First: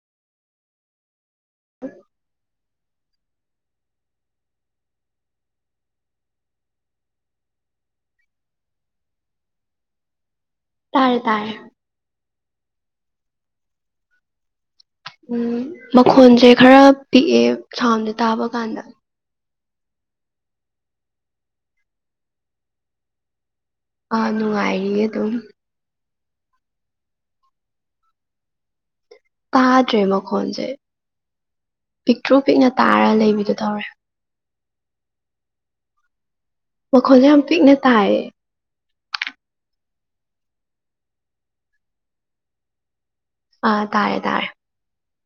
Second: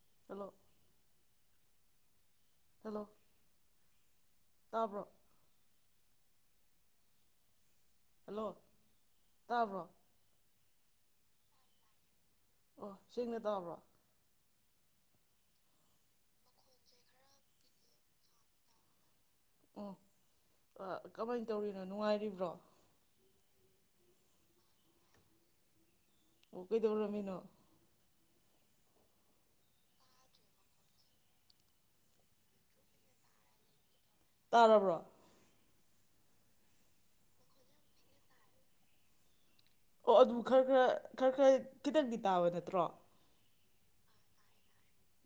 [inaudible] [unintelligible] Hello ꯇꯥꯕ꯭ꯔꯣ꯫ Hello ꯇꯥꯕ꯭ꯔꯣ꯫ ꯇꯔꯦ ꯇꯔꯦ꯫ ꯑꯣ ꯁꯦꯡꯅ ꯇꯥꯕ꯭ꯔꯣ꯫ ꯎꯝ ꯃꯈꯣꯟꯁꯦ ꯈꯔ ꯄꯤꯛꯑꯦ ꯁꯥꯎꯟꯁꯦ ꯇꯥꯕ ꯀꯥꯟꯗ꯫ ꯑꯣ ꯀꯃꯥꯏꯅ ꯇꯧꯔꯤꯅꯣ ꯅꯨꯡꯉꯥꯏꯔꯤꯕ꯭ꯔꯣ꯫ ꯑꯥ ꯅꯨꯡꯉꯥꯏꯔꯤꯌꯦ ꯑꯗꯨꯝ꯫ ꯎ ꯀꯩꯗꯧꯔꯝꯃꯤꯅꯣ꯫ ꯇꯥꯗ꯭ꯔꯦ ꯃꯈꯣꯟꯁꯦ ꯄꯤꯛꯇ꯭ꯔꯨ ꯄꯤꯛꯅ ꯇꯥꯔ ꯂꯩꯕꯤꯗꯨ ꯇꯧꯔꯦ꯫ ꯇꯥꯔꯕ꯭ꯔꯣ꯫ ꯃꯈꯣꯟꯜꯁꯦ ꯌꯥꯝ ꯄꯤꯛꯅ ꯇꯥꯏꯌꯦ꯫ ꯑꯣ ꯑꯗꯨ ꯈꯔ ꯈꯔ ꯈꯔ ꯈꯔ ꯈꯤꯇꯪꯗꯤ ꯇꯥꯕ ꯅꯠꯇ꯭ꯔꯣ꯫ ꯑ ꯇꯥꯔꯦ ꯇꯥꯔꯦ꯫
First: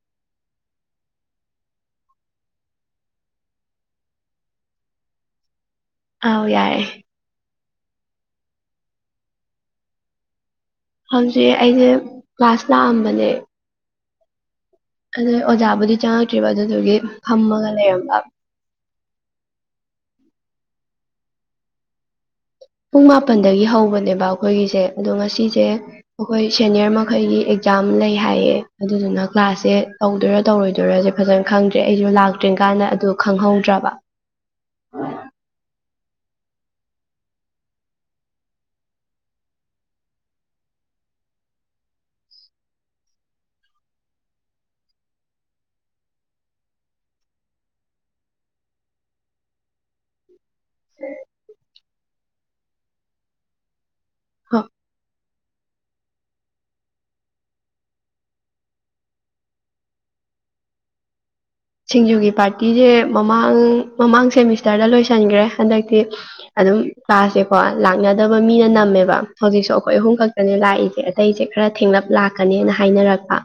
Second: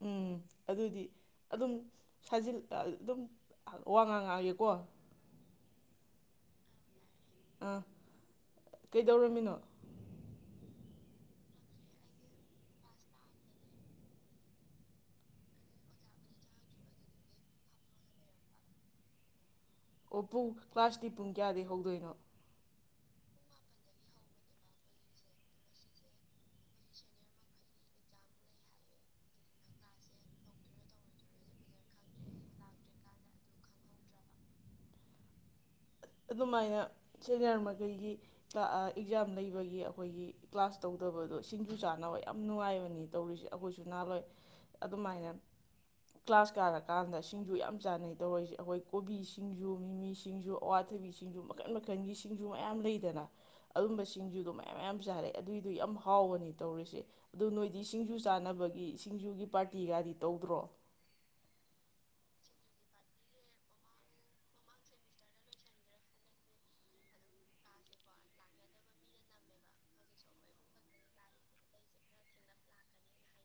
ꯎꯝ ꯑꯗꯨꯗꯤ ꯑꯗꯨꯝ ꯁꯥꯖꯤꯜ ꯑꯗꯨꯝ ꯋꯥ ꯉꯥꯡꯉꯥꯡꯑꯒꯦꯀꯣ꯫ ꯑꯧ ꯌꯥꯏꯌꯦ꯫ ꯑꯥ ꯀꯩꯗꯧꯔꯝꯃꯤꯅꯣ꯫ ꯍꯧꯖꯤꯛ ꯑꯩꯁꯦ ꯀ꯭ꯂꯥꯁ ꯂꯥꯛꯑꯝꯕꯅꯦ ꯑꯗꯨ ꯑꯣꯖꯥꯕꯨꯗꯤ ꯆꯪꯉꯛꯇ꯭ꯔꯤꯕ ꯑꯗꯨꯗꯨꯒꯤ ꯐꯝꯃꯒ ꯂꯩꯔꯝꯕ ꯑꯣ ꯄꯨꯡ ꯀ꯭ꯂꯥꯁꯇꯤ ꯄꯨꯡ ꯀꯌꯥꯗꯒꯤ ꯍꯧꯗꯣꯏꯅꯣ ꯄꯨꯡ ꯃꯥꯄꯜꯗꯒꯤ ꯍꯧꯕꯅꯦꯕ ꯑꯩꯈꯣꯏꯒꯤꯁꯦ ꯑꯗꯣ ꯉꯁꯤꯁꯦ ꯑꯩꯈꯣꯏ ꯁꯦꯅꯤꯌꯔ ꯃꯈꯩꯒꯤ ꯑꯦꯛꯖꯥꯝ ꯂꯩ ꯍꯥꯏꯌꯦ ꯑꯗꯨꯗꯨꯅ ꯀ꯭ꯂꯥꯁꯁꯦ ꯇꯧꯗꯣꯏꯔꯥ ꯇꯧꯔꯣꯏꯗꯣꯏꯔꯁꯦ ꯐꯖꯅ ꯈꯪꯗ꯭ꯔꯦ ꯑꯩꯁꯨ ꯂꯥꯛꯇ꯭ꯔꯤ ꯀꯥꯟꯗ ꯑꯗꯨ ꯈꯪꯍꯧꯗ꯭ꯔꯕ ꯑꯗꯨꯃꯥꯏꯅ ꯁꯦꯅꯤꯌꯔ ꯃꯈꯩꯒꯤ ꯑꯦꯛꯖꯥꯝ ꯂꯩꯕꯒꯤ ꯑꯩꯈꯣꯏꯒꯤ ꯀ꯭ꯂꯥꯁ ꯇꯧꯗꯕꯗꯣ ꯁꯤꯡꯖꯨ ꯆꯥꯅꯕ ꯌꯥꯝ ꯅꯨꯡꯉꯥꯏꯕꯅꯤ ꯇꯧꯔꯤꯁꯦ ꯑꯩꯈꯣꯏꯁꯨ ꯅꯥꯜꯂꯣꯏ ꯑꯗꯨꯃꯥꯏꯅ ꯀ꯭ꯂꯥꯁ ꯀꯥꯔꯀꯥꯟꯗ ꯁꯤꯡꯖꯨ ꯌꯥꯝ ꯆꯥꯅꯩ ꯇꯧꯔꯤꯁꯦ ꯑꯩꯈꯣꯏ ꯀꯣꯕꯤ ꯁꯤꯡꯁꯨ ꯃꯤꯃꯤ ꯁꯤꯡꯁꯨ ꯑꯋꯥꯊꯕꯤ ꯁꯤꯡꯁꯨ ꯃꯈꯟ ꯃꯈꯟꯒꯤ ꯁꯤꯡꯁꯨꯨ ꯃꯌꯥꯝ ꯂꯩꯗꯅ ꯑꯗꯨꯝꯕ ꯁꯤꯡꯖꯨꯒ ꯃꯌꯥꯞꯃꯌꯥꯝ ꯆ ꯁꯥꯔꯦ ꯑꯗꯨꯏꯗꯣ ꯌꯥꯝ ꯍꯥꯎꯕꯅꯤ ꯇꯧꯔꯤꯁꯦ ꯑꯗꯨ ꯅꯣꯏꯗꯤ ꯁꯤꯡꯖꯨ ꯆꯥꯅꯕꯒꯤ ꯁꯤꯡꯖꯨꯒꯤ ꯄꯥꯔꯇꯤꯒꯗꯤ ꯇꯧꯗ꯭ꯔꯣ ꯁꯤꯡꯖꯨꯒꯤ ꯄꯥꯔꯇꯤꯁꯦ ꯃꯃꯥꯡ ꯃꯃꯥꯡ ꯁꯦꯃꯤꯁꯇꯔꯗ ꯂꯣꯏꯁꯤꯟꯈ꯭ꯔꯦ ꯍꯟꯗꯛꯇꯤ ꯑꯗꯨꯝ ꯀ꯭ꯂꯥꯁꯁꯦꯀꯣ ꯂꯥꯛꯅꯗꯕ ꯃꯤꯅ ꯅꯝꯃꯦꯕ ꯍꯧꯖꯤꯛꯁꯨ ꯑꯩꯈꯣꯏ ꯑꯍꯨꯝ ꯈꯛꯇꯅꯦ ꯂꯥꯛꯏꯁꯦ ꯑꯇꯩꯁꯦ ꯈꯔ ꯊꯦꯡꯂꯞ ꯂꯥꯛꯀꯅꯦꯅ ꯍꯥꯏꯅꯔꯛꯄ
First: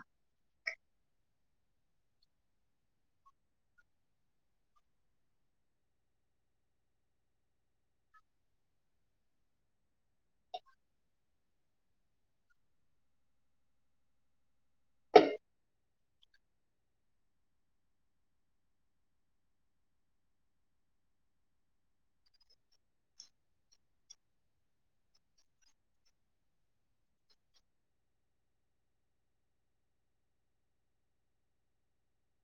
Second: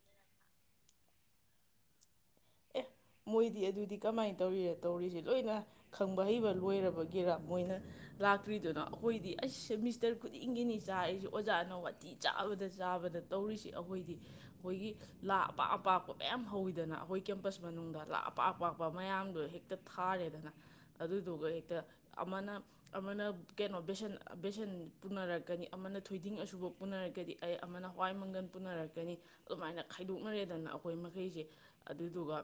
ꯑꯦ ꯃꯣꯏꯗꯤ ꯑꯗꯨꯗꯤ ꯀꯃꯥꯏꯅ ꯇꯧꯔꯤꯔ ꯇꯧꯔꯤꯁꯦ ꯂꯣꯏꯅ ꯈꯪꯕ ꯍꯩꯕ ꯂꯣꯏꯔꯕꯒꯦꯔ ꯃꯣꯏꯅ ꯂꯥꯛꯇ꯭ꯔꯤꯗꯨꯅꯣ ꯑꯩꯈꯣꯏꯗꯤ ꯑꯩꯁ ꯁꯦꯃꯤꯁꯇꯔ ꯈꯨꯗꯤꯡꯒꯤꯅꯤ ꯆꯥꯔꯤꯁꯤ ꯑꯣꯖꯥꯅ ꯋꯥꯇꯤ ꯆꯥꯕꯗ ꯆꯥꯕꯗ ꯇꯧꯔꯤꯁꯤ ꯑꯩꯈꯣꯏꯗꯤ ꯑꯩꯈꯣꯏꯒꯤ ꯂꯥ ꯑꯄꯥꯛ ꯑꯄꯥꯛꯄ ꯃꯌꯥꯝ ꯍꯧꯋꯤꯗꯅ ꯑꯩꯈꯣꯏ ꯀꯦꯝꯄꯁ ꯃꯅꯨꯡꯗ ꯂꯥꯛ ꯑꯄꯥꯛ ꯄꯥꯛꯄ ꯃꯌꯥꯝꯗꯣ ꯍꯦꯛꯇ ꯊꯥꯔꯦꯗꯅ ꯑꯗꯨꯗꯨꯒ ꯍꯦꯛꯇ ꯑꯃꯅ ꯑꯃꯅ ꯀꯩꯅꯣ ꯕꯦꯁꯟ ꯕꯦꯁꯟ ꯄꯨꯅꯔꯛꯀꯅꯤ ꯑꯃꯅ ꯊꯣꯏꯗꯤꯡ ꯑꯁꯨꯕ ꯄꯨꯅꯔꯛꯀꯗꯤ ꯑꯦ ꯑꯃꯅ ꯍꯋꯥꯏ ꯃꯪꯒꯜ ꯄꯨꯅꯔꯛꯀꯅꯤ ꯑꯗꯨꯃꯥꯏꯅ ꯈꯥꯏꯗꯣꯛꯅꯔꯦꯗꯅ ꯑꯩꯈꯣꯏ ꯃꯈꯩꯁꯦ ꯑꯗꯨꯗꯨꯒ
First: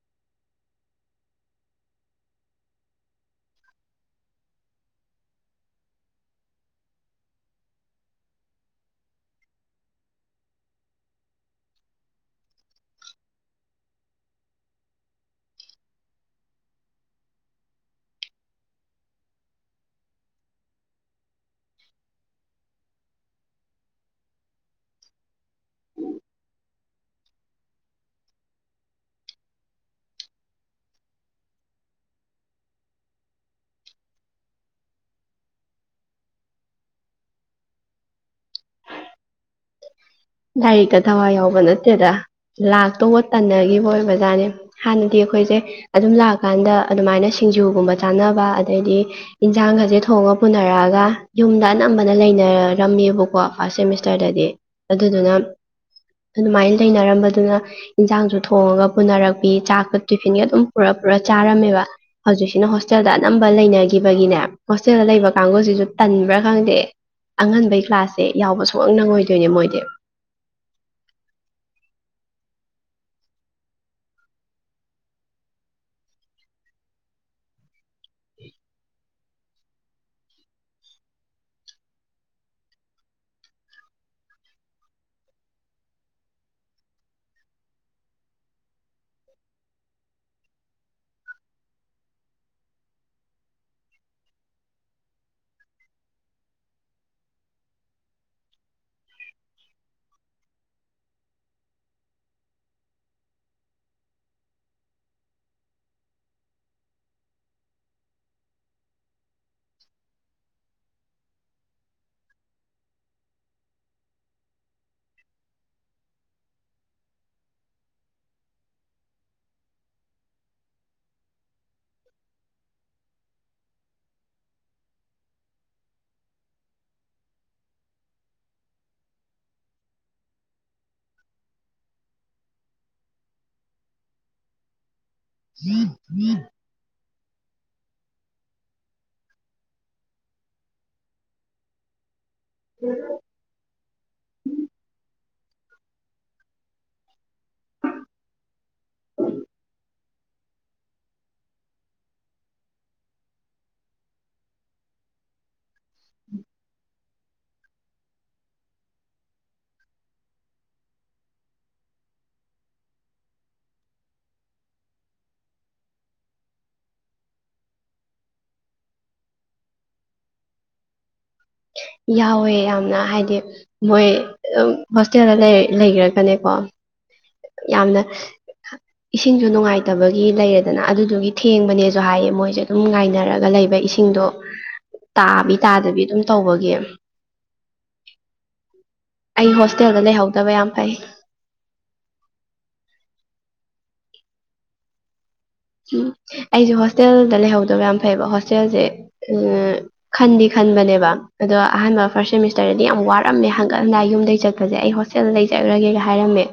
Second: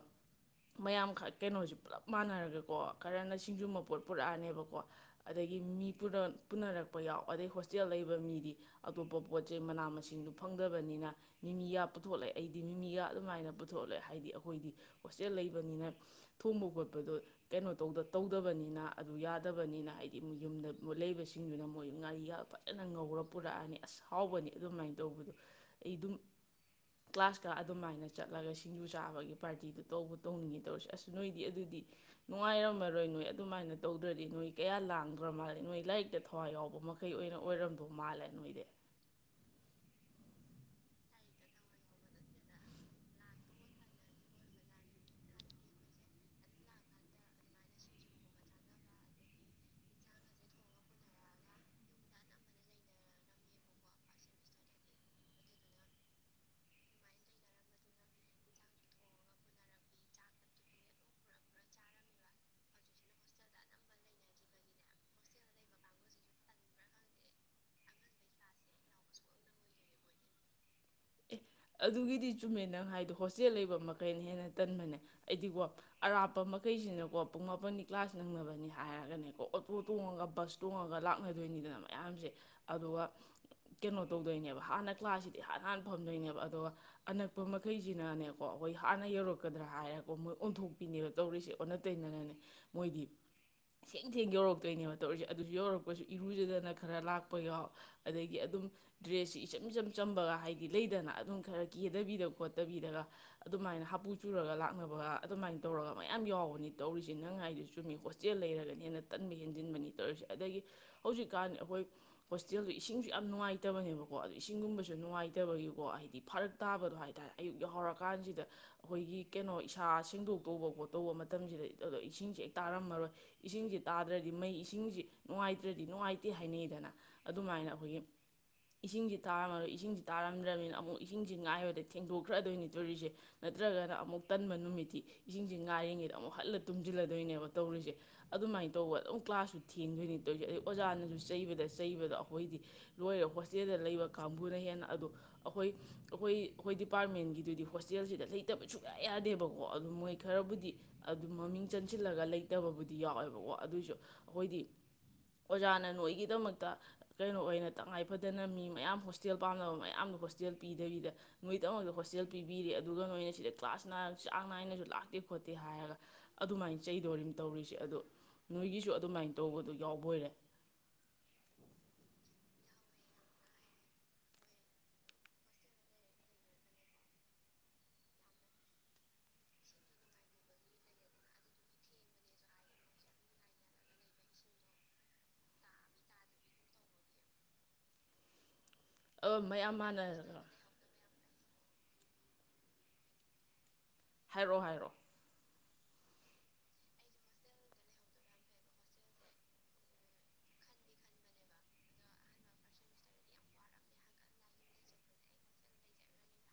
ꯃꯌꯥꯝ ꯀꯩꯅꯣꯁꯦ ꯄꯨꯂꯞ ꯃꯥꯟꯅꯔꯒꯀꯣ ꯈꯔꯅ ꯁꯤꯡꯖꯨꯝꯕ ꯄꯣꯠ ꯄꯨꯔꯛꯑꯅꯦꯕꯀꯣ ꯑꯗꯒꯤ ꯃꯤ ꯄꯨꯅꯔꯛꯄ ꯌꯥꯎ ꯑꯗꯩ ꯍꯣꯁꯇꯦꯜ ꯂꯩꯕ ꯃꯤꯗꯤ ꯑꯇꯣꯞꯄ ꯄꯣꯠꯁꯦ ꯃꯅꯥ ꯃꯁꯤꯡꯗꯨ ꯐꯪꯗꯕꯅꯤꯅ ꯃꯤꯃꯤꯒ ꯄꯨꯊꯣꯛꯂꯦ ꯑꯩꯗꯤ ꯃꯤꯃꯤꯒ ꯑꯗꯨꯃꯥꯏꯅ ꯄꯨꯊꯣꯛꯂꯦ ꯍꯥꯏꯕꯗꯤ ꯑꯩꯈꯣꯏꯗꯤ ꯍꯣꯁꯇꯦꯜ ꯂꯩꯕꯅꯤꯅ ꯊꯣꯡꯕ ꯈꯣꯠꯄꯗꯣ ꯀꯩꯅꯣ ꯇꯧꯗ ꯇꯧꯗꯕꯅꯤꯅ ꯑꯗꯨ ꯌꯥꯗꯕꯅꯤꯅ ꯍꯥꯏꯗꯤ ꯌꯨꯝꯗ ꯂꯩꯕꯁꯤꯡꯗꯨꯅ ꯃꯣꯏ ꯉꯥꯔꯤꯒ ꯐꯖꯅ ꯉꯧꯔ ꯄꯨꯔꯛꯑꯅꯤ ꯑꯁ ꯍꯥꯎꯕꯅꯤ ꯑꯗꯨꯃꯥꯏꯅ ꯇꯧꯕꯗꯣ ꯑꯩ ꯑꯗꯨꯝ ꯀ꯭ꯂꯥꯁꯀ ꯑꯗꯨꯃꯥꯏꯅ ꯆꯠꯂꯒ ꯁꯤꯡꯖꯨ ꯆꯥꯕꯒꯤ ꯄꯥꯔꯇꯤꯗꯨ ꯇꯧꯕ ꯇꯧꯅꯤꯡꯉꯤ ꯇꯧꯔꯁꯤ ꯑꯁ ꯅꯣꯏꯗꯤ ꯑꯗꯨꯗꯤ ꯅꯨꯡꯉꯥꯏꯔꯝꯃꯔꯣꯏ ꯅꯣꯏ ꯑꯗꯨꯃꯥꯏꯅ ꯇꯧꯗ꯭ꯔꯗꯤ ꯅꯣꯏ ꯀꯌꯥ ꯂꯥꯡꯈ꯭ꯔ ꯃꯥꯜꯂꯦ ꯅꯣꯏ ꯂꯥꯏꯔꯤꯛꯇ ꯊꯋꯥꯏ ꯌꯥꯎꯕ ꯃꯈꯩ ꯑꯣꯏꯅ ꯑꯣꯏꯔꯝꯕꯧ ꯃꯥꯜꯂꯦ ꯅꯣꯏꯗꯤ ꯂꯥꯏꯔꯤꯛꯇ ꯊꯋꯥꯏ ꯌꯥꯎꯕ ꯅꯠꯇꯦꯗ ꯂꯥꯛꯇꯧꯕ ꯇꯟꯅꯈꯤꯕ ꯑꯣꯏꯕ ꯖꯥꯠꯅꯤ ꯍꯥꯟꯅꯗꯤ ꯑꯩꯈꯣꯏꯁꯦ ꯑꯗꯨꯝ ꯂꯥꯛꯀꯥꯟꯗ ꯑꯗꯨꯃꯥꯏꯅ ꯁꯤꯡꯖꯨꯒꯨꯝꯕ ꯆꯥꯅꯕ ꯑꯗꯩꯗꯤ ꯏꯟꯁꯥꯡꯒꯁꯦ ꯊꯣꯡꯉ ꯄꯨꯅꯔꯛꯑꯒ ꯌꯨꯝꯗ ꯑꯅꯝꯕꯅ ꯂꯩꯅꯔꯝꯃꯦꯕꯀꯣ ꯐꯥꯔꯁ ꯁꯦꯃꯤꯁꯇꯔꯗꯗꯤ ꯑꯗꯨꯗꯨꯅ ꯑꯗꯨꯃꯥꯏꯅ ꯂꯩꯅꯔꯝꯕꯗꯨꯅ ꯏꯟꯁꯥꯡꯁꯨ ꯊꯣꯡꯉꯒ ꯄꯨꯅꯔꯛꯄꯤ ꯆꯥꯛꯀ ꯇꯤꯐꯤꯟꯒ ꯑꯗꯨꯝ ꯄꯨꯔ ꯄꯨꯔ ꯆꯥꯔꯝꯃꯦꯕ ꯍꯧꯖꯤꯛꯁꯤꯅ ꯍꯣꯁꯇꯦꯜꯗ ꯑꯅꯝꯕ ꯂꯩꯅꯈꯤꯕꯒꯤꯅꯦ ꯍꯣꯁꯇꯦꯜꯗ ꯂꯩꯕ ꯀꯥꯡꯒꯁꯤꯁꯨ ꯇꯟꯕ꯭ꯔꯥ ꯈꯪꯗꯦ ꯑꯉꯟꯕꯩ ꯀ꯭ꯂꯥꯁꯁꯦ ꯌꯥꯎꯕ ꯁꯨꯛꯅꯪ ꯅꯪꯉꯣꯏꯗꯣꯏꯅꯦ ꯃꯣꯏ ꯇꯦ ꯑꯦ ꯑꯗꯨꯒꯤꯗꯤ ꯆꯨꯝꯃꯦ ꯅꯪ ꯍꯥꯏꯗꯣ ꯍꯣꯁꯇꯦꯜ ꯂꯩꯕ ꯃꯈꯩꯅ ꯍꯦꯟꯅ ꯇꯟꯕꯅꯦ ꯑꯩꯗꯤꯀꯣ ꯑꯔꯥꯞꯄ ꯃꯈꯩꯁꯤꯅꯀꯣ ꯄꯨꯡ ꯃꯥꯄꯟ ꯀ꯭ꯂꯥꯁ ꯅꯪꯅꯕꯅꯤ ꯍꯥꯏꯔꯒꯅꯦ ꯀ ꯑꯣꯇꯣ ꯇꯣꯡꯉꯒ ꯕꯁ ꯇꯣꯡꯉꯒ ꯂꯥꯛꯅꯗꯣꯏꯅꯤꯗꯅ ꯃꯌꯥꯝꯁꯦ ꯑꯗꯨꯒ ꯀꯩꯅꯣ ꯇꯧꯗꯣꯏꯅꯦꯕ ꯍꯥꯟꯅ ꯀ꯭ꯂꯥꯁꯁꯤꯗꯤ ꯍꯥꯟ ꯍꯥꯟꯅ ꯐꯝꯗꯣꯏꯅꯦꯕ ꯑꯗꯨꯒ ꯑꯅꯛꯄ ꯃꯈꯩꯁꯤꯅꯅꯦꯀꯣ ꯑꯩꯈꯣꯏ ꯍꯥꯟꯅ ꯌꯧꯔꯛꯀꯗ꯭ꯔꯥ ꯍꯥꯏꯔꯀꯣ ꯃꯣꯏ ꯑꯣꯟꯊꯣꯛꯄꯤꯅꯦꯕ ꯇꯧꯔꯤꯁꯦ ꯑꯣꯟꯅ ꯇꯩꯅꯅꯅꯦ ꯃꯣꯏꯗꯤ ꯊꯦꯡ ꯊꯦꯡ ꯌꯧꯔꯛꯇꯣꯏꯅꯦꯕ ꯇꯧꯔꯤꯁꯦ ꯑꯗꯨꯁꯨ ꯌꯧꯔꯛꯄꯁꯨ ꯏꯔꯨꯖꯗꯅ ꯈꯔ ꯂꯥꯛꯄ ꯌꯥꯎ ꯑꯗꯒꯤ ꯑꯗꯨꯝ ꯗ꯭ꯔꯦꯁꯁꯤ ꯏꯆꯝ ꯏꯆꯝ ꯆꯝꯕꯒ ꯍꯥꯏꯗꯤ ꯂꯩꯗꯅ ꯑꯗꯨꯝ ꯈꯔ ꯀꯦꯗꯕꯤꯗ ꯈꯣꯠꯇꯕꯤꯗꯒ ꯑꯗꯨꯃꯥꯏꯅ ꯍꯥꯄꯨ ꯆꯨꯔꯒ ꯂꯥꯛꯅꯕꯒ ꯑꯗꯨꯃꯥꯏꯅ ꯇꯧꯔꯒ ꯃꯌꯥꯝ ꯌꯥꯎꯕꯅꯤ ꯇꯧꯔꯤꯁꯦ ꯅꯪ ꯍꯥꯏꯗꯨ ꯆꯨꯝꯃꯤ ꯍꯣꯁꯇꯦꯜ ꯂꯩꯔꯒꯅꯤ ꯍꯦꯟꯅ ꯇꯟꯕ ꯍꯦꯟꯖꯤꯟꯕꯅꯤ ꯇꯧꯔꯤꯁꯦ ꯑꯗꯒꯤ ꯍꯧꯖꯤꯛꯀꯥꯟ ꯑꯩꯈꯣꯏ ꯍꯣꯁꯇꯦꯜꯗꯣ ꯏꯁꯤꯡꯁꯨ ꯌꯥꯝ ꯅꯨꯡꯉꯥꯏꯇꯕꯅꯦꯕꯀꯣ ꯑꯗꯣ ꯏꯁꯤꯡꯒꯨꯝꯕꯁꯨ ꯅꯨꯡꯉꯥꯏꯇꯕꯒꯤꯀꯣ ꯍꯥꯏꯗꯤ ꯐꯔꯛ ꯇꯥꯕꯗꯣ ꯍꯥꯏꯇꯥꯔꯦ ꯑꯌꯨꯛ ꯌꯥ ꯍꯧꯔꯀꯥꯟꯁꯤꯗ ꯑꯩꯈꯣꯏꯒꯤ ꯀꯩꯅꯣ ꯏꯁꯥ ꯁꯦꯡꯗꯣꯛ ꯇꯧꯕ ꯈꯣꯠꯇꯧꯕ ꯃꯇꯝꯁꯤꯗ ꯑꯗꯣ ꯏꯁꯤꯡꯁꯤꯦ ꯍꯦꯛ ꯇꯥꯔꯝꯃꯔꯣꯏ ꯏꯁꯤꯡꯁꯤ ꯇꯥꯗ꯭ꯔꯗꯤ ꯃꯩ ꯏꯁꯤꯡꯁꯤ ꯅꯨꯡꯉꯥꯏꯇ꯭ꯔꯗꯤ ꯅꯨꯡꯉꯥꯏꯇꯦ ꯍꯥꯏꯅꯩꯗꯅ ꯑꯗꯨꯃꯥꯏꯅ ꯑꯩꯈꯣꯏꯒꯤ ꯏꯁꯤꯡꯁꯤ ꯇꯥꯔꯝꯃꯔꯣꯏ ꯏꯁꯤꯡꯁꯤ ꯇꯥꯔꯝꯗ꯭ꯔꯕꯅꯤꯅ ꯑꯃꯨꯛ ꯏꯁꯤꯡꯁꯤ ꯉꯥꯏꯕꯗ ꯊꯦꯡꯗꯣꯛꯈ꯭ꯔꯗꯣꯏꯅꯤ ꯇꯣꯔꯤꯁꯦ ꯅꯠꯇ꯭ꯔꯒꯅ ꯑꯃꯨꯛ ꯇꯟꯕ ꯅꯨꯃꯤꯠꯇꯤ ꯏꯁꯤꯡꯁꯤ ꯉꯥꯏꯔꯤꯉꯩꯗ ꯑꯃꯨꯛ ꯍꯜꯂ ꯇꯨꯝꯁꯤꯜꯂꯗꯣꯏꯅꯦꯕ ꯀ ꯇꯧꯔꯤꯁꯦ ꯑꯗꯨꯃꯥꯏꯅ ꯇꯧꯕ ꯑꯗꯨꯝ ꯀ꯭ꯂꯥꯁꯁꯨ ꯊꯦꯡꯗꯣꯏꯅꯤ ꯇꯧꯔꯤꯁꯦ ꯑꯗꯩ ꯑꯣꯖꯥꯅꯁꯨ ꯆꯩꯕꯗ ꯆꯩꯕꯗ ꯍꯈꯣꯏꯗꯤ ꯅꯣꯏꯔ ꯍꯣꯁꯇꯦꯜꯗ ꯂꯩꯕ ꯀꯥꯡꯕꯨꯅ ꯍꯦꯟꯅ ꯑꯗꯣ ꯑꯩꯈꯣꯏ ꯑꯩꯈꯣꯏ ꯑꯩꯈꯣꯏ ꯗꯤꯄꯥꯔꯠꯃꯦꯟꯒꯤꯗꯨꯗꯤ ꯍꯣꯁꯇꯦꯜꯁꯤꯗ ꯂꯩꯇꯕ ꯁꯨꯡꯌꯥ ꯌꯥꯗꯦꯕꯀꯣ ꯑꯗꯨ ꯃꯣꯏ ꯈꯔꯕꯨꯗꯤ ꯑꯗꯨꯝ ꯃꯃꯤꯡ ꯆꯟꯁꯤꯜꯂꯒ ꯂꯩꯇꯕꯕꯨꯗꯤ ꯌꯥꯎꯋꯦꯕꯀꯣ ꯑꯗꯨꯏꯁꯨ ꯑꯩꯈꯣꯏꯗꯤ ꯑꯣꯖꯥꯅ ꯅꯣꯏꯒꯤꯗꯃꯛꯇ ꯀꯩꯅꯣ ꯑꯣꯏꯅ ꯇꯉꯥꯏꯐꯗꯅ ꯃꯤ ꯃꯌꯥꯝ ꯍꯣꯁꯇꯦꯜ ꯄꯥꯝꯅꯕ ꯃꯌꯥꯝꯗ ꯍꯣꯁꯇꯦꯜ ꯄꯤꯗꯕꯤꯗ ꯅꯣꯏꯗꯃꯛꯇ ꯍꯣꯁꯇꯦꯜ ꯄꯤꯕꯤꯔꯤ ꯑꯗꯨꯒ ꯅꯣꯏꯅ ꯁꯤꯗ ꯀ꯭ꯂꯥꯁ ꯅꯥꯏꯅ ꯆꯥꯡ ꯅꯥꯏꯅꯁꯨ ꯂꯥꯛꯇꯦ ꯈꯣꯠꯇꯦ ꯍꯥꯏꯔꯒ ꯑꯗꯨꯃꯥꯏꯅ ꯆꯩꯗꯣꯔꯤꯝ ꯇꯧꯔꯤꯁꯦ ꯑꯗꯣ ꯅꯣꯏꯒꯤꯁꯨ ꯑꯗꯨꯃꯥꯏꯅ ꯇꯧꯕꯗ ꯌꯥꯎꯕꯣꯏꯔꯦ ꯌꯥꯎꯋꯦ ꯌꯥꯝꯅ ꯍꯥꯏꯗꯤ ꯃꯣꯏ ꯍꯣꯁꯇꯦꯜꯗ ꯂꯩꯈ꯭ꯔꯒꯅꯦꯀꯣ ꯌꯥꯝꯅ ꯏꯁꯤꯡꯁꯨ ꯅꯨꯡꯉꯥꯏꯇꯕꯒꯤ ꯂꯩꯔꯦꯗꯅ ꯑꯗꯨꯗꯨꯒꯤ ꯊꯦꯡꯕꯅꯦꯁꯨ ꯍꯥꯏꯌꯦ ꯃꯣꯏꯁꯦ ꯑꯗꯨꯝ ꯉꯥꯏꯅꯔꯒ ꯂꯩꯕ ꯏꯁꯤꯡꯗꯣ ꯇꯥꯕꯤ ꯇꯥꯗꯕꯤ ꯑꯗꯨꯝ ꯇꯧꯕꯒꯤ ꯑꯗꯣ ꯑꯩ ꯃꯌꯥꯝ ꯍꯣꯁꯇꯦꯜꯗ ꯃꯥꯟꯅꯔꯒ ꯂꯩꯍꯧꯗꯕ ꯌꯥꯝ ꯐꯩ ꯍꯥꯏꯔꯛꯑꯣ ꯍꯥꯏꯔꯛꯑꯣ ꯎꯝ ꯑꯩꯁꯦ ꯍꯣꯁꯇꯦꯜꯗ ꯂꯩꯍꯧꯗꯕ ꯌꯥꯝ ꯐꯩꯕ ꯍꯣꯁꯇꯦꯜꯁꯦ ꯈꯟꯗꯤ ꯈꯟꯕꯅꯦꯕ ꯑꯗꯣ ꯑꯍꯥꯟꯕ ꯐꯥꯔꯁ ꯁꯦꯃꯤꯁꯇꯔꯗꯗꯤ ꯌꯥꯝ ꯋꯥꯔꯝꯃꯦ ꯍꯪꯒꯠ ꯍꯟꯗꯥꯏ ꯌꯨꯝꯗꯒꯤ ꯆꯠꯄꯁꯦ ꯑꯩ ꯍꯣꯁꯇꯦꯜꯗ ꯆꯠꯂꯨꯔꯒꯦꯒ ꯍꯥꯏꯔꯝꯃꯦ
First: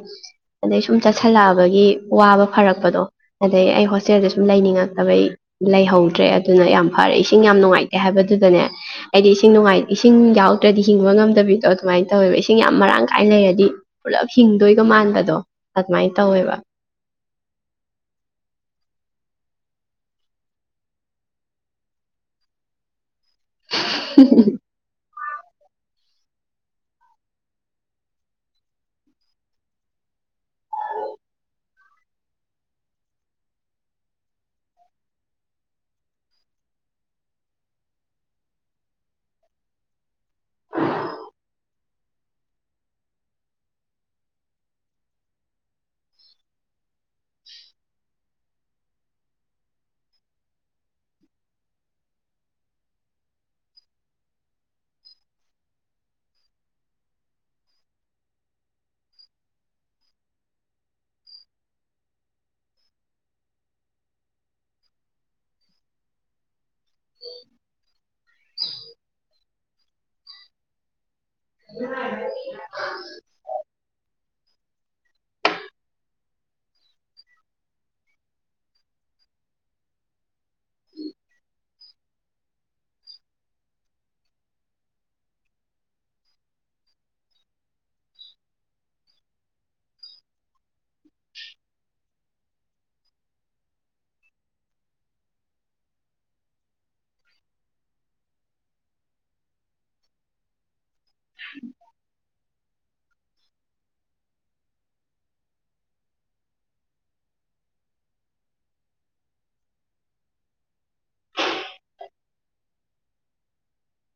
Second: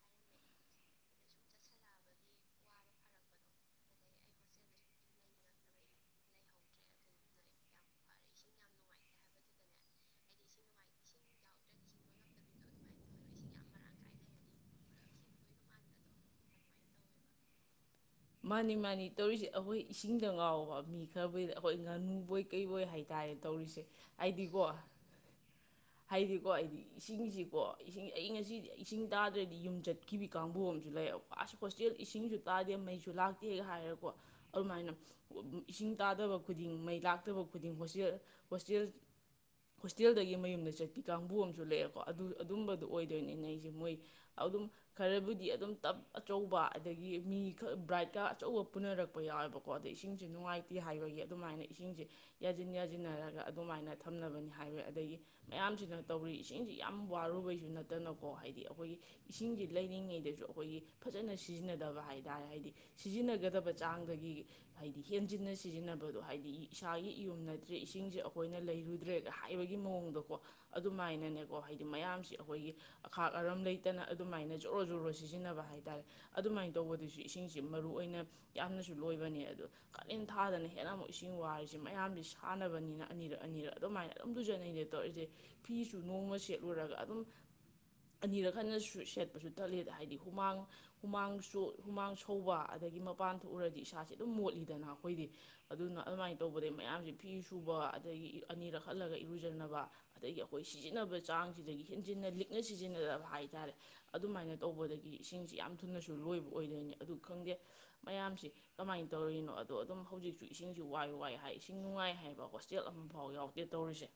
ꯑꯗꯩ ꯁꯨꯝ ꯆꯠꯁꯜꯂꯛꯑꯕꯒꯤ ꯋꯥꯕ ꯐꯔꯛꯄꯗꯣ ꯑꯗꯩ ꯑꯩ ꯍꯣꯁꯇꯦꯜꯗ ꯁꯨꯝ ꯂꯩꯅꯤꯡꯉꯛꯇꯕꯩ ꯂꯩꯍꯧꯗ꯭ꯔꯦ ꯑꯗꯨꯅ ꯌꯥꯝ ꯐꯔꯦ ꯏꯁꯤꯡ ꯌꯥꯝ ꯅꯨꯡꯉꯥꯏꯇꯦ ꯍꯥꯏꯕꯗꯨꯗꯅꯦ ꯑꯩꯗꯤ ꯏꯁꯤꯡ ꯏꯁꯤꯡ ꯌꯥꯎꯗ꯭ꯔꯗꯤ ꯍꯤꯡꯕ ꯉꯝꯗꯕꯤꯗꯣ ꯑꯗꯨꯃꯥꯏꯅ ꯇꯧꯋꯦꯕ ꯏꯁꯤꯡ ꯌꯥꯝ ꯃꯔꯥꯡ ꯀꯥꯏꯅ ꯂꯩꯔꯗꯤ ꯄꯨꯂꯞ ꯍꯤꯡꯗꯣꯏꯒ ꯃꯥꯟꯕꯗꯣ ꯑꯗꯨꯃꯥꯏꯅ ꯇꯧꯋꯦꯕ ꯃꯥꯅꯤ ꯃꯥꯅꯤ ꯇꯧꯔꯤꯁꯦ ꯑꯩꯈꯣꯏ ꯏꯁꯤꯡꯗ ꯉꯥꯎꯕ ꯃꯤ ꯈꯕꯨꯗ ꯑꯩꯈꯣꯏ ꯉꯥꯅꯨꯕꯣꯏ ꯀꯩꯕꯣꯏ ꯍꯥꯏ ꯍꯥꯏꯇꯥꯔꯦ ꯇꯧꯔꯤꯁꯦ ꯑꯩꯗꯤꯀꯣ ꯍꯥꯏꯗꯤꯀꯣ ꯍꯥꯏꯗꯤ ꯏꯁꯤꯡꯁꯤꯀꯣ ꯏꯁꯤꯡ ꯑꯩ ꯉꯁꯤꯗꯤ ꯏꯁꯤꯡ ꯇꯥꯗ꯭ꯔꯗꯤ ꯌꯨꯝ ꯆꯠꯈꯤꯕ ꯀꯥꯡꯕꯨ ꯑꯃꯁꯨ ꯂꯩꯕ ꯑꯁ ꯍꯣꯁꯇꯦꯜ ꯏꯁꯤꯡꯁꯨ ꯇꯥꯗꯦ ꯃꯩꯁꯨ ꯁꯨ ꯂꯥꯛꯇꯦꯒ ꯍꯥꯏꯔꯀꯣ ꯑꯗꯨꯃꯥꯏꯅ ꯏꯁꯤꯡ ꯇꯥꯗꯕ ꯈꯨꯗꯤꯡ ꯃꯩ ꯂꯥꯛꯇꯕ ꯈꯨꯗꯤꯡ ꯍꯣꯁꯇꯦꯜ ꯍꯣꯁꯇꯦꯜ ꯍꯣꯁꯇꯦꯜꯗꯒꯤ ꯃꯌꯨꯝꯗ ꯆꯠꯈꯤ ꯀꯥꯡꯕꯨ ꯑꯃꯁꯨ ꯂꯩꯑꯦꯀꯣ ꯑꯗꯨ ꯑꯗꯨꯝꯕꯗꯨꯣ ꯑꯣꯏꯗꯣꯏꯅꯤ ꯅ ꯑꯩꯁꯦ ꯃꯣꯏ ꯑꯗꯨꯝ ꯈꯔꯕꯨꯗꯤ ꯑꯗꯨꯝ ꯇꯞ ꯑꯆꯧꯕ ꯑꯗꯒꯤ ꯃꯤ ꯕ꯭ꯔꯥꯏꯠꯀ ꯑꯆꯧꯕ ꯄꯨꯅꯔꯛꯄ ꯌꯥꯎꯋꯦꯕꯀꯣ ꯑꯗꯩ ꯏꯁꯤꯡꯁꯦ ꯅꯨꯡꯉꯥꯏꯇꯦ ꯍꯥꯏꯕꯒꯤ ꯑꯗꯨꯃꯥꯏꯅ ꯏꯁꯤꯡꯁꯦ ꯌꯥꯁꯤꯟ ꯌꯥꯁꯤꯟꯅꯔꯒ ꯑꯗꯨꯃꯥꯏꯅ ꯊꯝꯅꯕꯅꯤ ꯍꯥꯏꯕ ꯑꯗꯒꯤ ꯃꯌꯥꯝꯁꯤꯅ ꯇꯧꯔꯤ ꯏꯁꯤꯡꯁꯤ ꯌꯥꯝ ꯋꯥꯔꯨꯕꯩꯁꯨ ꯅꯠꯇꯅꯀꯣ ꯍꯥꯏꯗꯤ ꯑꯩꯈꯣꯏꯒꯤ ꯏꯁꯤꯡꯁꯤ ꯂꯩꯔꯤꯉꯩꯗꯁꯨ ꯑꯩꯈꯣꯏꯒꯤ ꯐꯖꯅ ꯁꯤꯖꯤꯟꯅꯗꯕ ꯍꯥꯏꯇꯥꯔꯦ ꯍꯥꯏꯗꯤ ꯁꯤꯖꯤꯟꯅꯒꯗꯕ ꯆꯥꯡꯗꯒꯤ ꯍꯥꯏꯗꯤ ꯍꯦꯟꯖꯤꯟꯅ ꯁꯤꯖꯤꯟꯅꯕꯗꯣ ꯍꯥꯏꯗꯤ ꯏꯁꯥꯒꯤ ꯏꯌꯨꯝ ꯅꯠꯇ꯭ꯔꯦ ꯏꯁꯤꯡꯁꯦ ꯑꯩꯈꯣꯏꯅ ꯂꯩꯔꯨꯗ꯭ꯔꯦ ꯍꯥꯏꯕꯒꯤ ꯃꯑꯣꯡꯗꯀꯣ ꯑꯗꯨꯃꯥꯏꯅꯅꯦ ꯍꯥꯏꯗꯤ ꯃꯌꯥꯝꯁꯤ ꯑꯩꯈꯣꯏꯒꯤ ꯑꯈꯥꯛ ꯑꯔꯝ ꯂꯩꯇꯅ ꯑꯗꯨꯃꯥꯏꯅ ꯖꯣꯔꯣ ꯖꯣꯔꯣ ꯁꯤꯖꯤꯟꯅꯕ ꯍꯥꯏꯇꯥꯔꯦ ꯑꯗꯨꯃꯥꯏꯅ ꯇꯧꯕꯗꯁꯨ ꯏꯁꯤꯡ ꯁꯦ ꯃꯔꯨꯑꯣꯏ ꯑꯣꯏꯅ ꯌꯥꯝꯅꯁꯨ ꯂꯣꯏꯕꯅꯦ ꯑꯗꯣ ꯀꯥꯂꯦꯟ ꯊꯥꯗꯅ ꯍꯦꯟꯅ ꯑꯃꯨꯛ ꯏꯁꯤꯡ ꯋꯥꯔꯤꯁꯦ ꯃꯌꯥꯝꯁ ꯁꯥꯟꯅꯕꯅꯤꯅ ꯑꯅꯤꯔꯛ ꯑꯅꯤꯔꯛ ꯑꯗꯨꯃꯥꯏꯅ ꯑꯗꯨꯝ ꯇꯨꯖꯟꯅꯩꯔꯦ ꯇꯧꯔꯛꯔꯤꯁꯦ ꯐꯤꯁꯨ ꯅꯣꯡꯃ ꯁꯦꯠꯂꯨꯔꯒ ꯑꯗꯨꯝ ꯑꯅꯤꯔꯛ ꯈꯟꯅ ꯁꯦꯠꯄꯁꯨ ꯊꯠꯂꯦꯗ ꯍꯥꯏꯗꯤ ꯍꯨꯃꯥꯡ ꯍꯨꯃꯥꯡꯁꯨ ꯍꯨꯃꯥꯡ ꯊꯧꯕ ꯑꯗꯒꯤ ꯃꯄꯥꯟ ꯊꯣꯛꯎꯔꯗꯤ ꯏꯁꯥꯁꯦ ꯑꯗꯨꯝ ꯃꯣꯠꯂꯤꯗꯅ ꯑꯩꯈꯣꯏꯗꯤ ꯑꯗꯨꯅ ꯑꯗꯨꯃꯥꯏꯅ ꯇꯧꯕꯗꯩ ꯃꯌꯥꯝꯁꯦ ꯐꯤ ꯁꯨꯕ ꯑꯗꯒꯤ ꯑꯅꯤꯔꯛ ꯍꯜꯂꯒ ꯏꯔꯨꯖꯅꯕ ꯑꯗꯒꯤ ꯑꯩꯈꯣꯏ ꯁꯤꯖꯤꯟꯅꯕ ꯆꯥꯡꯁꯤꯗꯒꯤ ꯍꯦꯟꯖꯤꯟꯅ ꯂꯤꯛ ꯅ ꯁꯤꯖꯤꯟꯅꯗꯕ ꯍꯥꯏꯇꯥꯔꯦ ꯑꯗꯨꯃꯥꯏꯅ ꯇꯧꯕꯗꯒꯤ ꯏꯁꯤꯡꯁꯤ ꯌꯥꯝ ꯊꯨꯅꯁꯨ ꯂꯣꯏꯕ ꯑꯣꯏꯗꯣꯏꯅꯤ ꯑꯗꯨ ꯈꯪꯗꯦ ꯃꯌꯥꯝꯁꯤ ꯀꯃꯥꯏꯅ ꯇꯧꯔꯤꯔꯤꯅꯣ ꯑꯗꯣ ꯑꯗꯨꯝ ꯍꯧꯖꯤꯛꯁꯨ ꯏꯁꯤꯡꯁꯨ ꯋꯥꯏ ꯋꯥꯏ ꯍꯥꯏ ꯏꯁꯤꯡ ꯅꯨꯡꯉꯥꯏ ꯍꯥꯏꯕ ꯍꯣꯁꯇꯦꯜ ꯑꯃꯐꯥꯎ ꯌꯥꯎꯗꯦ ꯇꯧꯔꯤꯁꯦ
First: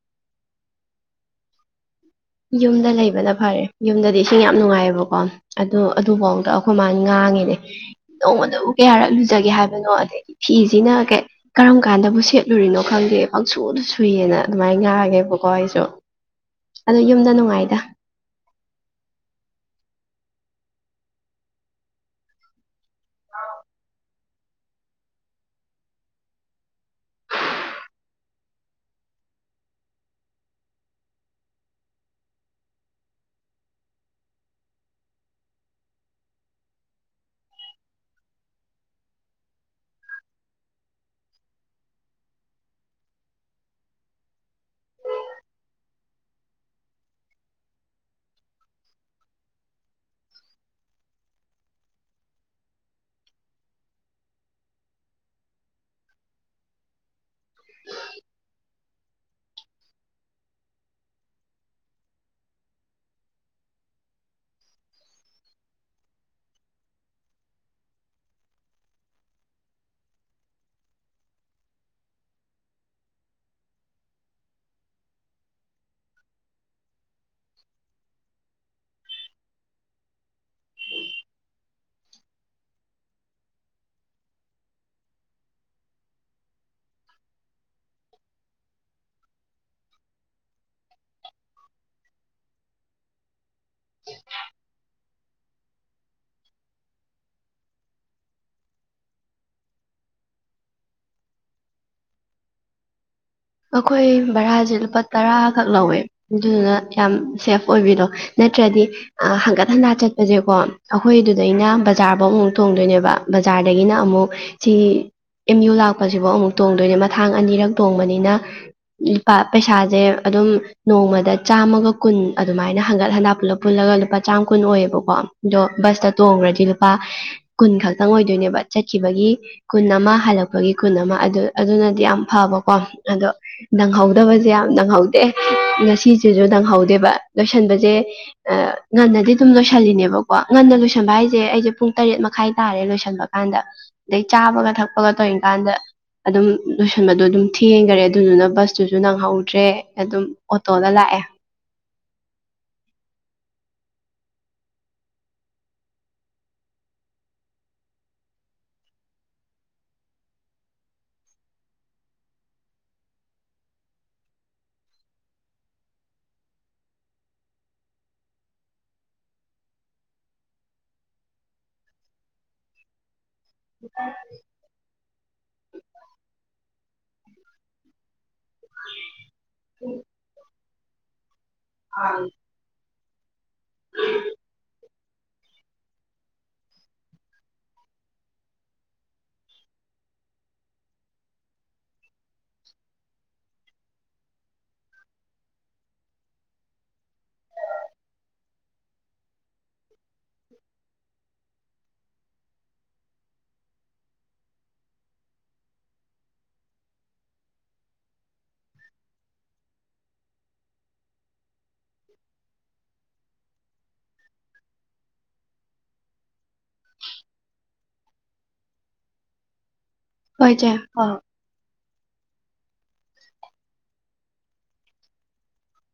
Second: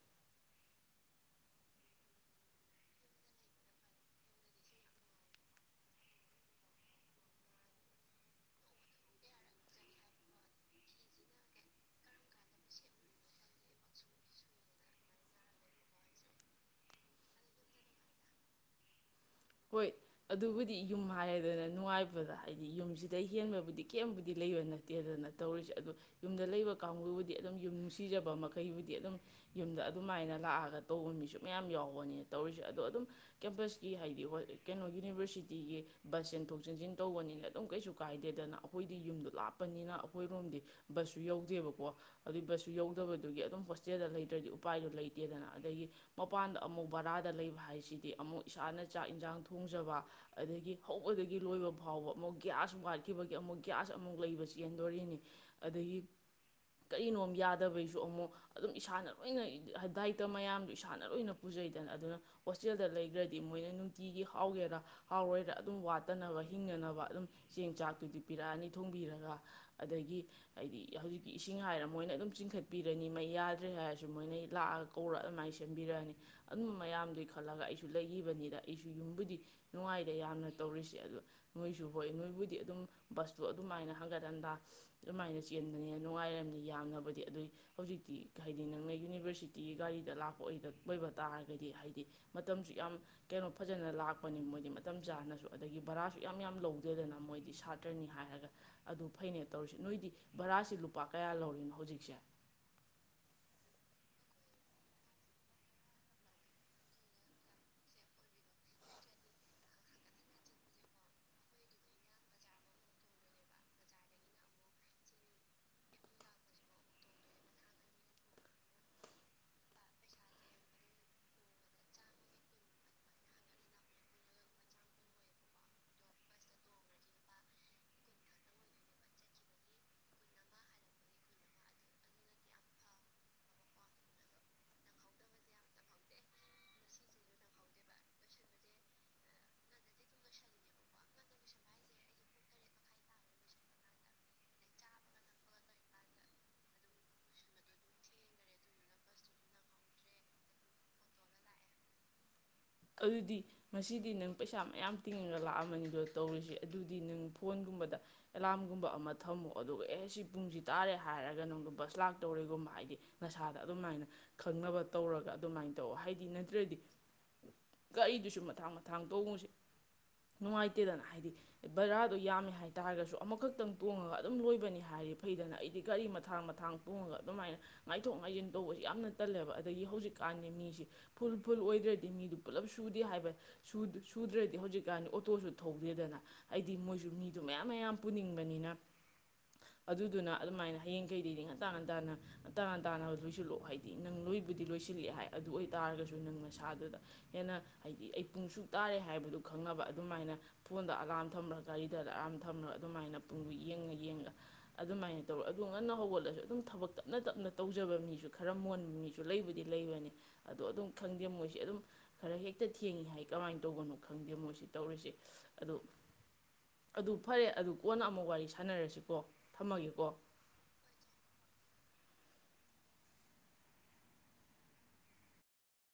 ꯌꯨꯝꯗ ꯂꯩꯕꯅ ꯐꯔꯦ ꯌꯨꯝꯗꯗꯤ ꯏꯁꯤꯡ ꯌꯥꯝ ꯅꯨꯡꯉꯥꯏꯌꯦꯕꯀꯣ ꯑꯗꯨ ꯑꯗꯨꯐꯥꯎꯗ ꯑꯩꯈꯣꯏ ꯃꯥꯅ ꯉꯥꯡꯉꯤꯅꯦ ꯅꯣꯡꯃꯗꯕꯨ ꯀꯌꯥꯔꯛꯂꯨꯖꯒꯦ ꯍꯥꯏꯕꯅꯣ ꯑꯗꯒꯤ ꯐꯤꯁꯤꯅꯩ ꯀꯔꯝ ꯀꯥꯟꯗꯕꯨ ꯁꯦꯠꯂꯨꯔꯤꯅꯣ ꯈꯪꯗꯦ ꯄꯪꯁꯨꯗ ꯁꯨꯏꯌꯦꯅ ꯑꯗꯨꯃꯥꯏꯅ ꯉꯥꯡꯒꯦꯕꯀꯣ ꯑꯩꯁꯨ ꯑꯗꯣ ꯌꯨꯝꯗ ꯅꯨꯡꯉꯥꯏꯗ ꯍꯣꯏ ꯑꯗꯨꯕꯨꯗꯤ ꯌꯨꯝ ꯍꯥꯏꯔꯗꯅ ꯅꯨꯡꯉꯥꯏꯕꯗ ꯍꯥꯏꯗꯤ ꯌꯨꯝꯁꯤꯗ ꯍꯦꯟꯕꯕꯨꯗꯤ ꯀꯦꯝꯕꯨꯗꯤ ꯂꯩꯕ ꯅꯠꯇꯦꯗꯅ ꯇꯧꯔꯤꯁꯦ ꯑꯗꯣ ꯌꯨꯝꯗ ꯂꯩꯕ ꯀꯥꯡꯕꯨꯕꯨꯗꯤ ꯑꯗꯨꯝ ꯌꯨꯝ ꯅꯨꯡꯁꯤꯖꯕ ꯃꯈꯩꯕꯨꯗꯤ ꯑꯗꯨꯝ ꯌꯨꯝꯗ ꯑꯗꯨꯃꯥꯏꯅ ꯂꯥꯛꯑꯒ ꯇꯧꯕ ꯃꯤꯁꯨ ꯃꯌꯥꯝ ꯌꯥꯎꯕꯅꯤꯅ ꯇꯧꯔꯤꯁꯦ ꯑꯗꯣ ꯑꯗꯨꯝ ꯀꯦꯝꯄꯁꯀꯤ ꯍꯥꯏꯗꯤ ꯀꯩꯅꯣ ꯌꯨꯅꯤꯚꯔꯁꯤꯇꯤꯒꯤ ꯕꯁ ꯆꯦꯟꯊꯣꯛ ꯆꯦꯟꯁꯤꯟ ꯇꯧꯕꯅꯤꯅ ꯑꯗꯨꯝ ꯀꯩꯁꯨ ꯀꯥꯏꯗꯦꯗꯅ ꯑꯩꯈꯣꯏꯗꯤ ꯌꯨꯝꯗꯣ ꯂꯥꯞꯄꯅꯤꯅ ꯑꯩꯈꯣꯏꯔꯣꯝꯗꯤ ꯕꯁꯁꯨ ꯌꯧꯗꯦꯕꯀꯣ ꯑꯗꯨꯏ ꯕꯁꯁꯨ ꯌꯧꯗꯕꯗꯨꯒꯤ ꯑꯗꯨꯝ ꯍꯣꯁꯇꯦꯜꯗ ꯂꯩꯇ꯭ꯔꯗꯤ ꯎꯄꯥꯏꯗꯣ ꯂꯩꯇꯦꯗꯅ ꯑꯗꯒꯤ ꯃꯄꯥꯟꯗ ꯑꯃꯨꯛ ꯕꯔꯥꯗ ꯂꯩꯕ ꯍꯥꯏꯁꯤꯗꯤ ꯑꯃꯨꯛ ꯏꯁꯥꯅ ꯆꯥꯛ ꯏꯟꯁꯥꯡ ꯊꯣꯡꯖꯕ ꯑꯗꯒꯤ ꯍꯧꯕꯗꯒꯤ ꯂꯣꯏꯕ ꯐꯥꯎꯕ ꯑꯃꯨꯛ ꯒ꯭ꯌꯥꯁ ꯋꯥꯠꯈꯤꯕꯒꯤ ꯑꯃꯨꯛ ꯒ꯭ꯌꯥꯁ ꯑꯃꯨꯛ ꯂꯩꯕ ꯆꯦꯟꯗꯣꯔꯤꯅꯤ ꯑꯗꯒꯤ ꯀꯔꯤꯅꯣ ꯌꯥꯗꯕꯩꯁꯨ ꯑꯃꯨꯛ ꯑꯗꯨꯝ ꯏꯁꯥꯅ ꯂꯣꯏꯅ ꯗꯥꯏꯇ ꯃꯌꯥꯝꯗꯨ ꯏꯁꯥꯅ ꯂꯣꯏꯅ ꯄꯨꯖꯩꯗꯅ ꯑꯗꯨꯅ ꯍꯣꯁꯇꯦꯜꯗ ꯂꯩꯈ꯭ꯔꯗꯤ ꯃꯣꯏꯅ ꯅꯨꯡꯇꯤꯒꯤ ꯍꯥꯎꯒꯦꯔ ꯍꯥꯎꯔꯣꯏꯔ ꯑꯗꯨꯝ ꯋꯥꯠꯇꯅꯕ ꯍꯤꯡꯅꯅꯕ ꯑꯗꯨꯝ ꯆꯦꯡ ꯆꯥꯛꯇꯨꯗꯤ ꯄꯤꯔꯛꯑꯅꯤ ꯊꯣꯡꯕꯤꯔꯒ ꯑꯗꯒꯤ ꯍꯥꯏꯗꯤ ꯍꯧꯖꯤꯛꯀꯤ ꯏꯁꯤꯡ ꯍꯥꯏꯔ ꯃꯣꯏꯅ ꯑꯗꯨꯝ ꯆꯤꯡꯈꯠꯄꯤꯔꯅꯤ ꯃꯩ ꯌꯥꯗ꯭ꯔꯦ ꯍꯥꯏꯔꯁꯨ ꯃꯣꯏꯅ ꯂꯥꯛꯑꯒ ꯀꯧꯔ ꯑꯗꯨꯃꯥꯏꯅ ꯁꯦꯝꯕꯤꯔꯛꯑꯅꯤ ꯑꯗꯨꯝꯕ ꯃꯌꯥꯝꯗꯨ ꯈꯜꯂꯒ ꯑꯩꯁꯨ ꯂꯩ ꯏꯕꯅꯤꯗ ꯑꯩꯁꯨ ꯌꯨꯝꯕꯨꯗꯤ ꯅꯨꯡꯉꯥꯏꯗ ꯌꯥꯝꯅ ꯇꯧꯔꯤꯁꯦ ꯑ ꯅꯣꯏꯁꯨ ꯍꯣꯏ ꯅꯣꯏꯕꯨꯗꯤ ꯑꯗꯨꯝ ꯕꯁꯇꯣ ꯑꯗꯨꯃꯥꯏꯅ ꯍꯟꯒꯠ ꯍꯟꯗꯥ ꯑꯗꯨꯃꯥꯏꯅ ꯆꯦꯟꯕꯅꯤꯅ ꯅꯨꯡꯉꯥꯏꯔꯝꯅꯤ ꯌꯥꯝꯅꯕꯨꯗꯤ ꯑꯗꯨꯏ ꯍꯧꯖꯤꯛꯇꯤ ꯍꯥꯏꯗꯤ ꯅꯪꯅ ꯌꯨꯅꯤꯚꯔꯁꯤꯇꯤꯒꯤ ꯒꯥꯔꯤꯗ ꯂꯥꯛꯄ ꯑꯣꯏꯕ ꯇꯥꯔꯒꯗꯤ ꯍꯥꯏꯗꯤ ꯃꯇꯝꯁꯨ ꯌꯥꯝ ꯀꯩꯅꯣ ꯐꯖꯅ ꯂꯥꯛꯄꯅꯤ ꯃꯣꯏꯗꯤ ꯃꯇꯝ ꯆꯥꯅꯁꯨ ꯑꯗꯒꯤ ꯚꯔꯥꯁꯨ ꯌꯥꯝ ꯌꯥꯝ ꯂꯧꯗꯦꯗꯅ ꯃꯣꯏꯗꯤ ꯁꯥꯇ꯭ꯔꯅꯤ ꯍꯥꯏꯔꯒ ꯑꯗꯨ ꯐꯅꯦ ꯇꯧꯔꯤꯁꯤ ꯅꯣꯏꯗꯤ ꯚꯔꯥꯁꯤ ꯂꯨꯄꯥ ꯀꯌꯥ ꯂꯧꯔꯤꯅꯣ ꯍꯧꯖꯤꯛꯁꯦ ꯑꯩꯈꯣꯏ ꯚꯔꯥꯁꯦ ꯂꯨꯄꯥ ꯇꯔꯥꯈꯛ ꯂꯧꯋꯦ ꯑꯗꯨꯗꯨꯅ ꯌꯥꯝ ꯁꯦꯐ ꯑꯣꯏꯕꯤꯗꯣ ꯅꯠꯇ꯭ꯔꯗꯤ ꯍꯟꯀꯠ ꯍꯟꯗ ꯆꯠꯄꯁꯦꯀꯣ ꯑꯩꯈꯣꯏꯗꯨꯗꯩꯅ ꯕꯖꯥꯔꯐꯧ ꯑꯃꯨꯛ ꯇꯣꯡꯗꯣꯏꯅꯦꯕ ꯕꯖꯥꯔꯗꯒꯤꯅ ꯑꯃꯨꯛ ꯁꯤ ꯑꯦꯝ ꯌꯨ ꯂꯥꯛꯄꯁꯤꯐꯧ ꯑꯃꯨꯛ ꯇꯣꯡꯗꯣꯏꯅꯦ ꯃꯊꯥꯡ ꯑꯅꯤꯔꯛ ꯇꯣꯡꯕꯅꯤꯅ ꯂꯨꯄꯥ ꯄꯩꯁꯥꯁꯦ ꯑꯗꯨꯝ ꯅꯣꯡꯃꯗ ꯆꯥꯝꯃꯒ ꯀꯨꯟ ꯑꯗꯨꯃꯥꯏꯅ ꯍꯟꯒꯠ ꯍꯟꯗꯂꯞ ꯄꯨꯜꯂꯒ ꯂꯨꯄꯥ ꯆꯥꯝꯃ ꯀꯨꯟ ꯑꯣꯏꯌꯦꯕꯀꯣ ꯑꯗꯣ ꯕꯁꯇ ꯇꯣꯡꯈ꯭ꯔꯗꯤ ꯂꯨꯄꯥ ꯀꯨꯟ ꯈꯛꯇꯪ ꯑꯣꯏꯗꯣꯏꯅꯦꯕ ꯆꯠꯈꯤꯕꯒꯤ ꯀꯨꯟ ꯑꯃ ꯍꯜꯂꯛꯄꯒꯤ ꯀꯨꯟ ꯑꯃ ꯑꯗꯨꯅꯗꯤ ꯌꯥꯝ ꯐꯕꯀꯣ ꯑꯗꯣ ꯅꯪꯍꯧꯗꯕꯁꯦ ꯌꯥꯝ ꯅꯪꯍꯧꯗꯦ ꯉꯁꯤꯁꯤꯁꯨ ꯅꯪꯍꯧꯗꯦꯕ ꯂꯣꯏꯁꯟꯕꯁꯦ ꯉꯟꯅꯗꯤ ꯑꯗꯨꯝ ꯂꯣꯏꯁꯜꯂꯤꯅꯦꯕꯀꯣ ꯉꯟꯅ ꯂꯣꯏꯁꯟꯕ ꯍꯥꯏꯁꯦ ꯑꯩꯁꯦ ꯄꯨꯡ ꯇꯔꯦꯠ ꯃꯈꯥꯏ ꯇꯥꯔꯦ ꯂꯣꯏꯁꯟꯕ ꯀꯥꯟꯗ ꯑꯗꯩ ꯆꯥꯕꯒ ꯊꯛꯄꯒ ꯇꯧꯔꯤꯀꯥꯟꯗ ꯑꯗꯨꯝ ꯂꯣꯏꯁꯟꯕꯗꯣ ꯑꯗꯨꯝ ꯊꯤ ꯍꯦꯟꯈꯔꯦ ꯑꯗꯨꯗꯨꯅ ꯕꯁꯇꯨꯁꯨ ꯅꯪꯍꯧꯗ꯭ꯔꯦ ꯑꯗꯨꯝ ꯑꯣꯇꯣꯗ ꯂꯥꯛꯑꯦ ꯑꯗꯨꯗꯤ ꯉꯁꯤꯗꯤ ꯅꯪ ꯄꯩꯁꯥ ꯃꯌꯥꯝ ꯇꯤꯡꯉꯒ ꯂꯥꯛꯑꯃꯅꯤꯗꯣ ꯇꯧꯔꯤꯁꯤ ꯑꯗꯨꯗꯤ ꯅꯪ ꯐꯣꯟꯒꯨꯝꯕꯗ ꯑꯦꯂꯥꯔꯝꯒꯨꯝꯕ ꯑꯃ ꯊꯝꯃꯣ ꯑꯗꯨꯒ ꯑꯦ ꯁꯤ ꯄꯨꯡꯁꯤ ꯇꯥꯔꯦ ꯍꯥꯏꯔꯒ ꯅꯪꯗ ꯕꯁ ꯂꯥꯛꯇꯧꯔꯤꯦꯒꯨꯝꯕ ꯍꯥꯏꯗꯤ ꯅꯁꯥꯗ ꯑꯗꯨꯃꯥꯏꯅ ꯈꯪꯅꯕ ꯇꯧꯔꯒ ꯑꯗꯨꯃꯥꯏꯅ ꯇꯧꯑꯣ ꯍꯥꯏꯗꯤ ꯅꯠꯇ꯭ꯔꯗꯤ ꯒꯥꯔꯤꯗꯨꯁꯨ ꯃꯊꯥꯡ ꯃꯊꯥꯡ ꯇꯣꯡꯉꯨꯁꯦ ꯅꯨꯡꯉꯥꯏꯇꯦꯗꯅ ꯍꯥꯏꯗꯤ ꯕꯔꯥꯗꯣ ꯌꯥꯝꯃꯦ ꯍꯥꯏꯇꯥꯥꯔꯒꯁꯨ ꯑꯃꯈꯛꯇꯪ ꯇꯣꯡꯉꯒ ꯑꯗꯨꯝ ꯂꯣꯏꯕꯅꯤ ꯍꯥꯏꯔꯤꯕ ꯍꯩꯗꯅ ꯍꯥꯏꯗꯤ ꯒꯥꯔꯤ ꯃꯊꯥꯡ ꯃꯊꯥꯡ ꯄꯨꯡꯉꯒ ꯑꯗꯨꯃꯥꯏꯅ ꯉꯥꯏꯊꯣꯛ ꯉꯥꯏꯁꯤꯟ ꯇꯧꯕꯁꯤ ꯌꯥꯝꯅ ꯇꯜꯂꯦꯕ ꯑꯗꯒꯤ ꯍꯧꯖꯤꯛꯀꯥꯟꯗꯤ ꯃꯤꯁꯦ ꯐꯨꯜ ꯐꯨꯜ ꯑꯣꯏꯗ꯭ꯔꯦꯗꯤ ꯃꯤꯗꯨ ꯄꯨꯂꯞ ꯁꯨꯗꯦ ꯍꯥꯏꯕ ꯁꯨꯗ꯭ꯔꯗꯤ ꯍꯧꯖꯤꯛꯀꯥꯟꯗꯤ ꯑꯣꯇꯣꯁꯨ ꯊꯧꯗꯦꯗꯅ ꯍꯥꯏꯗꯤ ꯃꯣꯏꯁꯨ ꯃꯤꯗꯣ ꯃꯌꯥꯝ ꯃꯌꯥꯝ ꯄꯨꯅꯤꯡꯕꯅꯤꯅ ꯑꯗꯨꯗꯨꯅ ꯑꯗꯨꯃꯥꯏꯅ ꯍꯌꯦꯡ ꯀꯩꯗꯩꯗꯤ ꯉꯟꯇꯥ ꯉꯟꯇꯥꯅ ꯉꯟꯇꯥ ꯉꯟꯇꯥꯅ ꯂꯣꯏꯁꯤꯜꯂꯛꯑꯣ ꯍꯥꯏꯗꯤ ꯅꯪ ꯂꯣꯏꯕꯨꯗꯤ ꯂꯣꯏꯁꯤꯜꯂꯛꯑꯦ ꯍꯥꯏ ꯑꯗꯨ ꯑꯣꯏꯇꯥꯥꯔꯒꯁꯨ ꯅꯪ ꯃꯁꯥꯗꯨꯗ ꯍꯦꯟꯅ ꯍꯥꯏꯗꯤ ꯑꯩ ꯄꯨꯡꯁꯨ ꯇꯥꯔꯦ ꯍꯥꯏꯕꯗꯨ ꯈꯪꯅꯕ ꯑꯗꯨꯃꯥꯏꯅ ꯐꯣꯟꯗ ꯑꯂꯝ ꯊꯝꯂꯒ ꯒꯥꯔꯤꯗ ꯂꯥꯛꯑ ꯑꯃ ꯊꯝꯃꯒ ꯑꯗꯨꯃꯥꯏꯅ ꯄꯨꯡꯗꯨ ꯌꯦꯡꯉ ꯌꯦꯡꯉ ꯑꯗꯨꯃꯥꯏꯅ ꯇꯧꯔ ꯑꯗꯨ ꯉꯟꯅ ꯍꯧꯒꯠꯂꯁꯨ ꯑꯗꯨꯝ ꯊꯕꯛ ꯇꯞꯅ ꯇꯞꯅ ꯇꯧꯖꯕ ꯃꯤꯁꯨ ꯈꯔ ꯃꯣꯟꯕ ꯃꯤꯁꯨ ꯂꯩꯕꯨꯗꯤ ꯂꯩꯕꯅꯤ ꯑꯗꯣ ꯑꯗꯨꯝ ꯈꯪꯗꯦ ꯃꯣꯏꯁꯦ ꯑꯗꯨꯝ ꯈꯔ ꯍꯦꯛꯇ ꯊꯦꯡꯉꯤ ꯍꯥꯏ ꯀꯃꯥꯏꯅ ꯇꯧꯒꯅꯣ ꯈꯪꯗꯦ ꯃꯣꯏꯁꯤ ꯇꯧꯔꯤꯁꯦ ꯑꯗꯨ ꯑꯗꯨ ꯐꯔꯦ ꯑꯗꯨ ꯀꯣꯟꯅ ꯑꯃꯨꯛ ꯋꯥꯔꯤ ꯁꯥꯟꯅꯔꯁꯤꯀꯣ ꯊꯝꯃꯒꯦ ꯍꯣꯏꯗ ꯑ